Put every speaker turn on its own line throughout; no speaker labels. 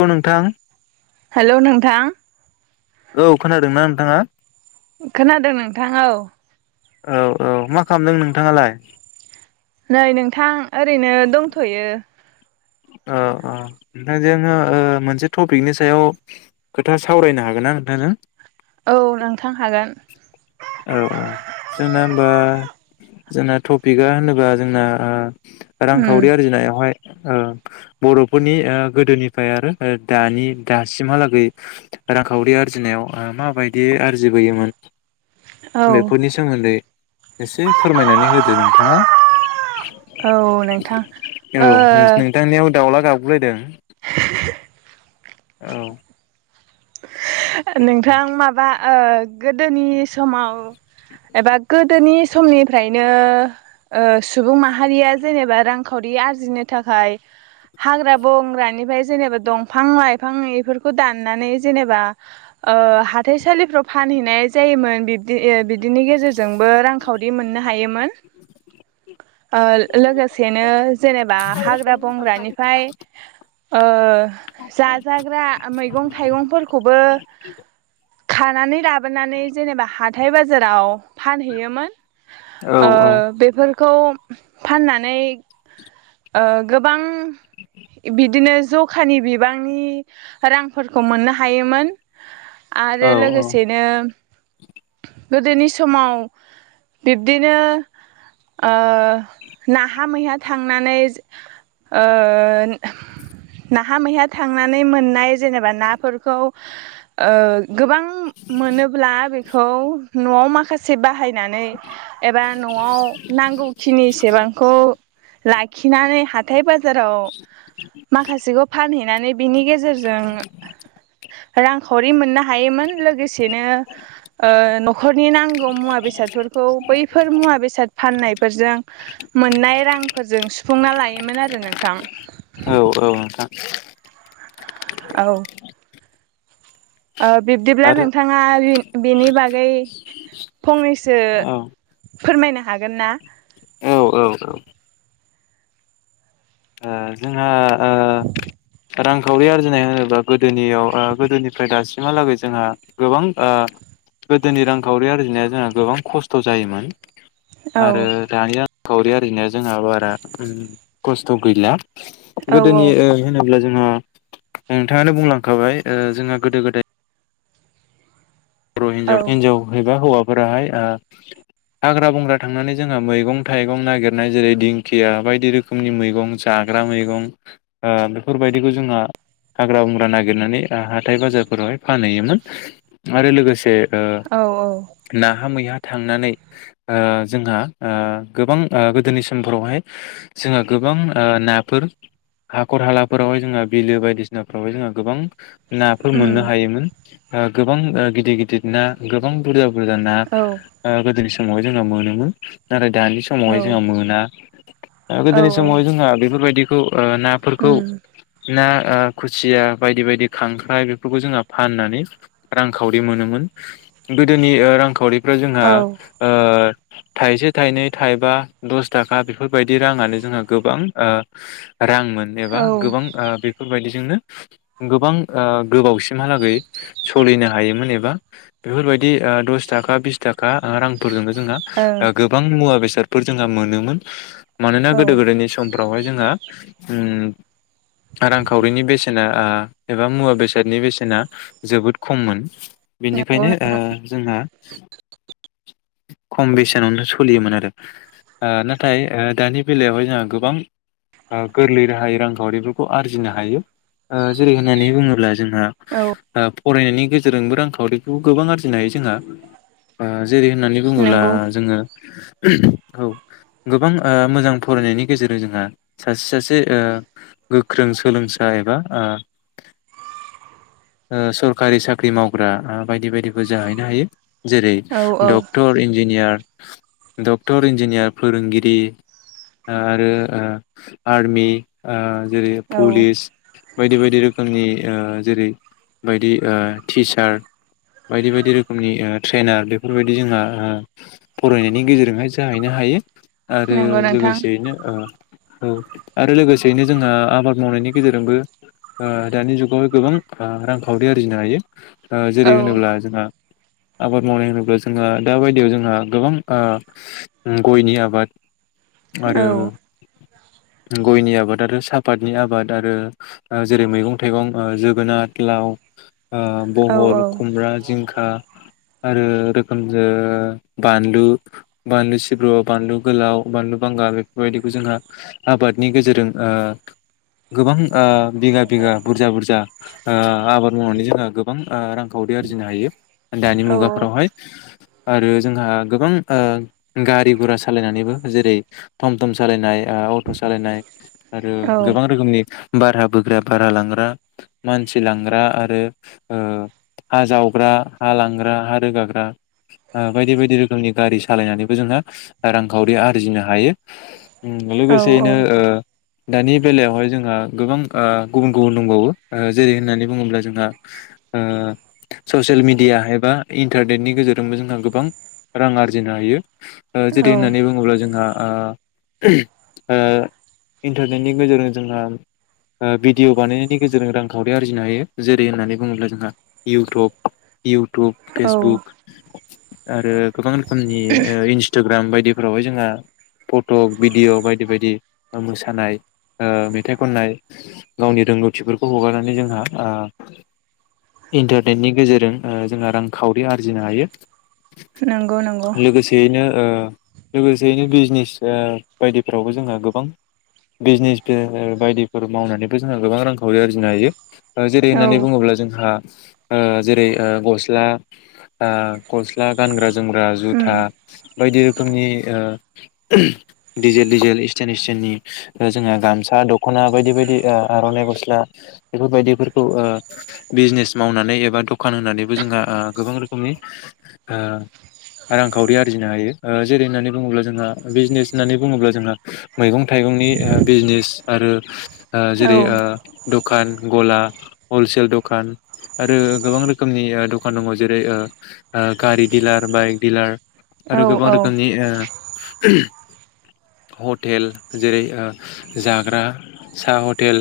औ' नोंथां
हेल' नोंथां
औ खोनादोंना नोंथाङा?
खोनादों नोंथां औ
औ औ मा खालामदों नोंथाङालाय?
नै नोंथां ओरैनो दंथ'यो
ओ ओ नोंथां जोङो ओ मोनसे टपिकनि सायाव खोथा सावरायनो हागोन ना नोंथांजों?
औ नोंथां हागोन
औ औ जोंना होमबा जोंना टपिकआ होनोबा जोंना ओ
उम
रांखावरि आरजिनायावहाय ओ बर'फोरनि ओ गोदोनिफ्राय आरो ओ दानि दासिमहालागै रांखावरि आरजिनायाव ओ माबायदि आरजिबोयोमोन।
औ
बेफोरनि सोमोन्दै एसे फोरमायनानै होदो नोंथाङा
औ नोंथां
औ
ओ
नोंस नों दाउला गाबगुलायदों औ
नोंथां माबा ओ गोदोनि समाव एबा गोदोनि समनिफ्रायनो ओ सुबुं माहारिया जेनेबा रांखावरि आरजिनो थाखाय हाग्रा बंग्रानिफ्राय जेनेबा दंफां लाइफां इफोरखौ दाननानै जेनेबा ओ हाथाइसालिफ्राव फानहैनाय जायोमोन बिबदि बिदिनि गेजेरजोंबो रांखावरि मोननो हायोमोन ओ लोगोसेनो जेनेबा हाग्रा बंग्रानिफ्राय ओ जाजाग्रा मैगं थाइगं फोरखौबो फानहैयोमोन
औ
ओ
औ
बेफोर खौ फाननानै ओ गोबां बिदिनो जखानि बिबांनि रांफोरखौ मोननो हायोमोन।
औ
आरो लोगोसेनो गोदोनि समाव बिब्दिनो ओ नाहा मैहा थां थांनानै ओ नाहा मैहा थांनानै मोननाय जेनेबा नाफोरखौ ओ गोबां मोनोब्ला बे खौ न'आव माखासे बाहाय नानै एबा न'आव नांगौखिनि सेबांखौ लाखिनानै हाथाय बा बाजाराव माखासेखौ फानहैनानै बिनि गेजेरजों रांखावरि मोननो हायोमोन लोगोसेनो ओ न'खरनि नांगौ मुवा बेसादफोरखौ बैफोर मुवा बेसाद फाननायफोरजों मोननाय रां फोरजों सुफुंना लायोमोन आ आरो नोंथां।
औ औ नोंथां [inaudible]
औ। ओ बिब्दिब्ला
आरो
नोंथाङा बि बिनि बागै फंनैसो
औ औ
फोरमायनो हागोन ना?
औ औ। ओ जोंहा ओ रांखावरि आरजिनाय होनोब्ला गोदोनियाव गोदोनिफ्राय दासिम बिहालागै जोंहा गोबां ओ गोदोनि रांखावरि आरजिनाया जोंहा गोबां खस्थ' जायोमोन
औ
आरो दानिया खावरि आरजिनाया जोंहा बारा खस थ' गैला
औ
गोदोनि ओ होनोब्ला जोङो नोंथाङानो बुंलांखाबाय ओ जोंहा गोदो गोदाय बर'
औ
हिनजाव हिन्जाव एबा हौवा फोरावहाय ओ हाग्रा बंग्रा थांनानै जोंहा मैगं थाइगं नागिरनाय जेरै दिंखिया बायदि रोखोमनि मैगं जाग्रा मैगं ओ बेफोरबायदिखौ जोंहा हाग्रा बंग्रा नागिरनानै ओ हाथाइ बाजारफोरावहाय फानहैयोमोन आरो लोगोसे ओ
औ औ
नाहा मैहा थांनानै ओ जोंहा ओ गोबां ओ गोदोनि समफोरावहाय जोंहा गोबां ओ नाफोर हाखर हालाफोरावहाय जोंहा बिलो बायदिसिनाफोरावहाय जोङो गोबां नाफोर
उम
मोननो हायोमोन आ गोब बां ओ गिदिद गिदिद ना गोबां बुरुजा बुरजा ना
औ
ओ गोदोनि स [unintelligible] जोंहा मोनोमोन नाथाय दानि
औ
समावहाय जोंहा मोना ओ गोदोनि
औ
समावहाय जोंहा बेफोरबायदि ओ नाफोरखौ
उम
ना ओ खुसिया बायदि बायदि खांख्राइ बेफोरखौ जोंहा फाननानै रांखावरि मोनोमोन गोदोनि ओ रांखावरि फ्राय जोंहा
औ
ओ थाइसे थाइनै थाइबा दस थाखा बेफोरबायदि राङानो जोंहा गोबां ओ रांमोन एबा
औ ओं औ
गोबां बेफोरबायदि जोंनो गोबां ओ गोबावसिमहालागै सलिनो हायोमोन एबा बेफोरबायदि दस थाखा बिस थाखा रांफोरजोंनो जोंहा ओ गोबां मुवा बेसाद सादफोर जोंहा मोनोमोन मानोना गोदो गोदायनि समफोर रावहाय जोंहा ओम रांखावरिनि बेसेना ओ एबा मुवा बेसादनि बेसेना जोबोद खममोन
नंगौ
बेनिखायनो ओ जोंहा खम बेसेनावनो सलियोमोन आरो ओ नाथाय ओ दानि बेलायावहाय जोंहा गोबां ओ गोरलै राहायै रांखावरिफोरखौ आरजिनो हायो ओ जेरै होननानै बुङोब्ला जोंहा
औ
ओ फरायनायनि गेजेरजोंबो रांखावरिखौ गोबां आरजिनो हायो जोंहा ओज जेरै होननानै बुङोब्ला
नंगौ
जोङो औ गोबां ओ मोजां फरायनायनि गेजेरजों जोंहा सासे सासे ओ गोख्रों सोलोंसा एबा ओ ओ सरखारि साख्रि मावग्रा ओ बायदि बायदिबो जाहैनो हायो। जेरै
औ औ
डक्टर इन जिनियार डक्टर इन्जिनियार फोरोंगिरि आरो आ आर्मि आ जेरै
औ
पुलिस बायदि बायदि रोखोमनि ओ जेरै बायदि ओ टिचार बायदि बायदि रोखोमनि ओ ट्रेनार बेफोरबायदि जोंहा ओ फरायनायनि गेजेरजोंहाय जाहैनो हायो। आरो
नंगौ नोंथां
लोगोसेयैनो ओ औ आरो लोगोसेयैनो जोंहा आबाद मावनायनि गेजेरजोंबो ओ दानि जुगाव गोबां आ रांखावरि आरजिनो हायो। आ
औ
जेरै होनोब्ला जोंहा आबाद मावनाय होनोब्ला जोंहा दा बायदियाव जोंहा गोबां ओ उम गयनि आबाद आरो गयनि आबाद आरो सापातनि आबाद आरो ओ जेरै मैगं थाइगं ओ जोग गोनात लाव ओ
औ
बहल, खुमब्रा, जिंख आं आरो रोखोमजो बानलु बानलु सिब्रु बानलु गोलाव बानलु बांगाल बेफोरबायदिखौ जोंहा आबादनि गेजेरजों ओ गोबां ओ बिगा बिगा बुरजा बुरजा आ आबाद मावनानै जोंहा गोबां ओ रांखावरि आरजिनो हायो दानि मुगाफ्रावहाय आरो जोंहा गोबां ओ गारि गुरा सालायनानैबो जेरै टम टम सालायनाय ओ अट' सालायनाय। आरो
औ
गोबां रोखोमनि बार हा बोग्रा बारा लांग्रा मानसि लांग्रा आरो ओ हा जावग्रा हा लांग्रा हा रोगाग्रा आ बायदि बायदि रोखोमनि गारि सालायनानैबो जोहा रांखावरि आरजिनो हायो।
औ
लोगोसेयैनो ओ दानि बेलायावहाय जोंहा गोबां ओ गुबुन गुबुन दंबावो। ओ जेरै होननानै बुङोब्ला जोंहा ओ ससियेल मेडिया एबा इन्टारनेटनि गेजेरजोंबो जोंहा गोबां रां आरजिनो हायो। ओ जेरै होननानै बुङोब्ला जोंहा आ ओ इन्टारनेटनि गेजेरजों जोंहा ओ भिडिअ' बानायनायनि गेजेर जों रांखावरि आरजिनो हायो जेरै होननानै बुङोब्ला जोंहा इउटुब इउ टुब,
औ
फेसबुक आरो गोबां रोखोमनि ओ इन्सटाग्राम बायदिफोरावहाय जोंहा फटक भिडिअ' बायदि बायदि ओ मोसानाय ओ मेथाइ खननाय गावनि रोंगौथिफोर खौ हगारनानै जोंहा आ इन्टारनेटनि गेजेरजों ओ जोंहा रांखावरि आरजिनो हायो।
नंग नंग।
लोगोसेयैनो ओ लोगोसेयैनो बिजनेस ओ बायदिफोरावबो जोंहा गोबां बिजनेस फो बायदिफोर मावनानैबो जोंहा गोबां रां खावरि आरजिनो हायो। ओ जेरै
औ
होननानै बुङोब्ला जोंहा ओ जेरै ओ गस्ला ओ गस्ला गानग्रा जोमग्रा जुथा बायदि रोखोमनि ओ डिजेल डिजेल इसटेन इसटेननि ओ जोंहा गामसा दख'ना बायदि बायदि आ आर'नाइ गस ला बेफोरबायदिफोरखौ ओ बिजनेस मावनानै एबा दखान होनानैबो जोंहा आ गोबां रोखोमनि ओ रांखावरि आरजिनो हायो ओ जेरै होननानै बुङोब्ला जोंहा बिजनेस होननानै बुङोब्ला जोंहा मैगं थाइगंनि ओ बिजनेस आरो ओ
औ
जेरै ओ दखान, गला, हलसेल दखान आरो गोबां रोखोमनि दखान दङ जेरै गारि डिलार बाइक डिलार आरो गोबां रोखोमनि ओ हटेल जेरै ओ जाग्रा सा हटेल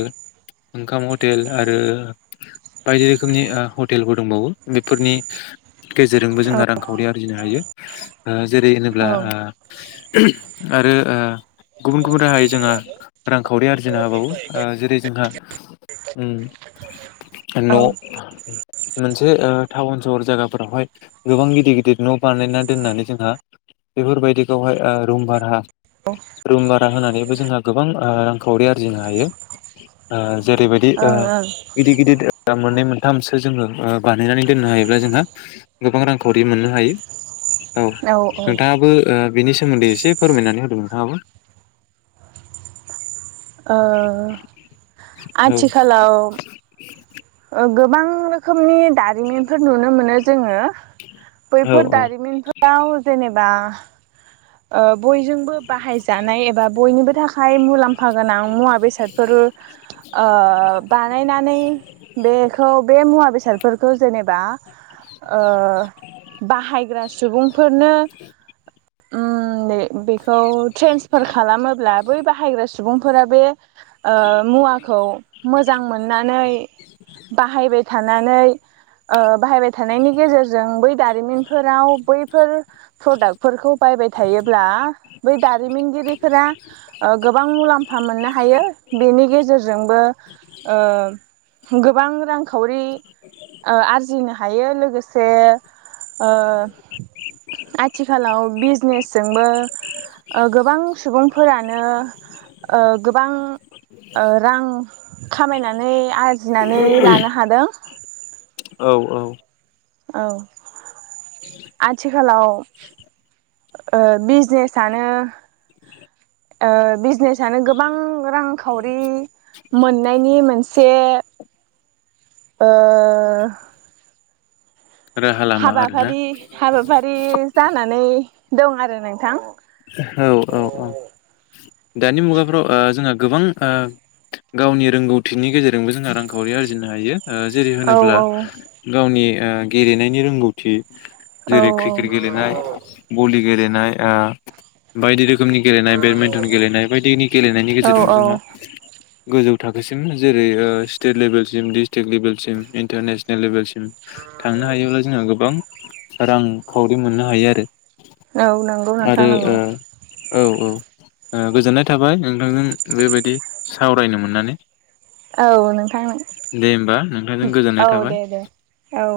ओंखाम हटेल आरो बायदि रोखोमनि ओ हटेलफोर दंबावो बेफोरनि गेजेरजोंबो जोंहा रांखावरि आरजिनो हायो ओ जेरै होनोब्ला ओ आरो गुबुन गुबुन राहायै जोंहा रांखावरि आरजिनो हाबावो जेरै जोंहा उम।
औ
न'। मोनसे ओ टाउन सहर जायगाफोरावहाय गोबां गिदिर गिदिर न' बानायना दोननानै जोंहा बेफोरबायदिखौहाय ओ रुम भारा रुम भारा होनानैबो जोंहा गोबां रांखावरि आरजिनो हायो। ओ ज जेरैबायदि ओ गिदिर गिदिर दा मोननै मोनथामसो जोङो बानायनानै दोननो हायोब्ला जोंहा गोबां रांखावरि मोननो हायो। औ नोंथाङाबो ओ बेनि सोमोन्दै एसे फोरमायनानै होदों नोंथाङाबो।
ओ आथिखालाव
[unintelligible]
गोबां रोखोमनि दारिमिनफोर नुनो मोनो जोङो। बैफोर
औ
दारिमिनफोराव जेनेबा ओ बयजोंबो बाहायजानाय एबा बयनिबो थाखाय मुलाम्फा गोनां मुवा बेसादफोर ओ बानायनानै बेखौ बे मुवा बेसादफोरखौ जेनेबा ओ बाहायग्रा सुबुंफोरनो उम बेखौ ट्रेन्सफार खालामोब्ला बै बाहायग्रा सुबुंफोरा बे ओ मुवाखौ मोजां मोननानै बाहायबाय थानानै ओ बाहायबाय थानायनि गेजेरजों बै दारिमिनफोराव बैफोर प्रदाक्टफोरखौ बायबाय थायोब्ला बै दारिमिनगिरिफोरा ओ गोबां मुलाम्फा मोननो हायो बेनि गेजेरजोंबो ओ गोबां रांखावरि ओ आरजिनो हायो लोगोसे ओ आथिखालाव बिजनेसजोंबो ओ गोबां सुबुं फोरानो ओ गोबां ओ रां खामायनानै आर जिनानै लानो हादों।
औ औ।
औ। आथि आथिखालाव ओ बिजनेसयानो ओ बिजनेसनानो गोबां रां खावरि मोननायनि मोनसे ओ
राहा लामा आरोना
हाबाफारि हाबाफारि जानानै दं आरो नोंथां
औ औ औ दानि मुगाफ्राव ओ जोंहा गोबां ओ गावनि रोंगौथिनि गेजेरजोंबो जोंहा रांखावरि आरजिनो हायो ओ जेरै
औ
होनोब्ला गावनि ओ गेलेनायनि रोंगौथि
औ
जेरै क्रिकेट गेलेनाय भलि गेलेनाय आ बायदि रोखोमनि गेलेनाय बेडमिन्टन गेलेनाय बायदिनि गेलेनायनि
औ
गेजेरजों
औ
जोंहा गोजौ थाखोसिम जेरै ओ स्टेट लेभेलसिम डिस्ट्रिकट लेभेलसिम इन्टारनेसनेल लेभेलसि सिम थांनो हायोब्ला जोंहा गोबां रां खावरि मोन्नो हायो आरो
औ नंगौ नोंथां
ओ
नों
औ औ ओ गोजोननाय थाबाय नोंथांजों बेबायदि सावरायनो मोन्नानै
औ नोंथां
नोंथांजों गोजोननाय
औ
थाबाय
दे दे औ।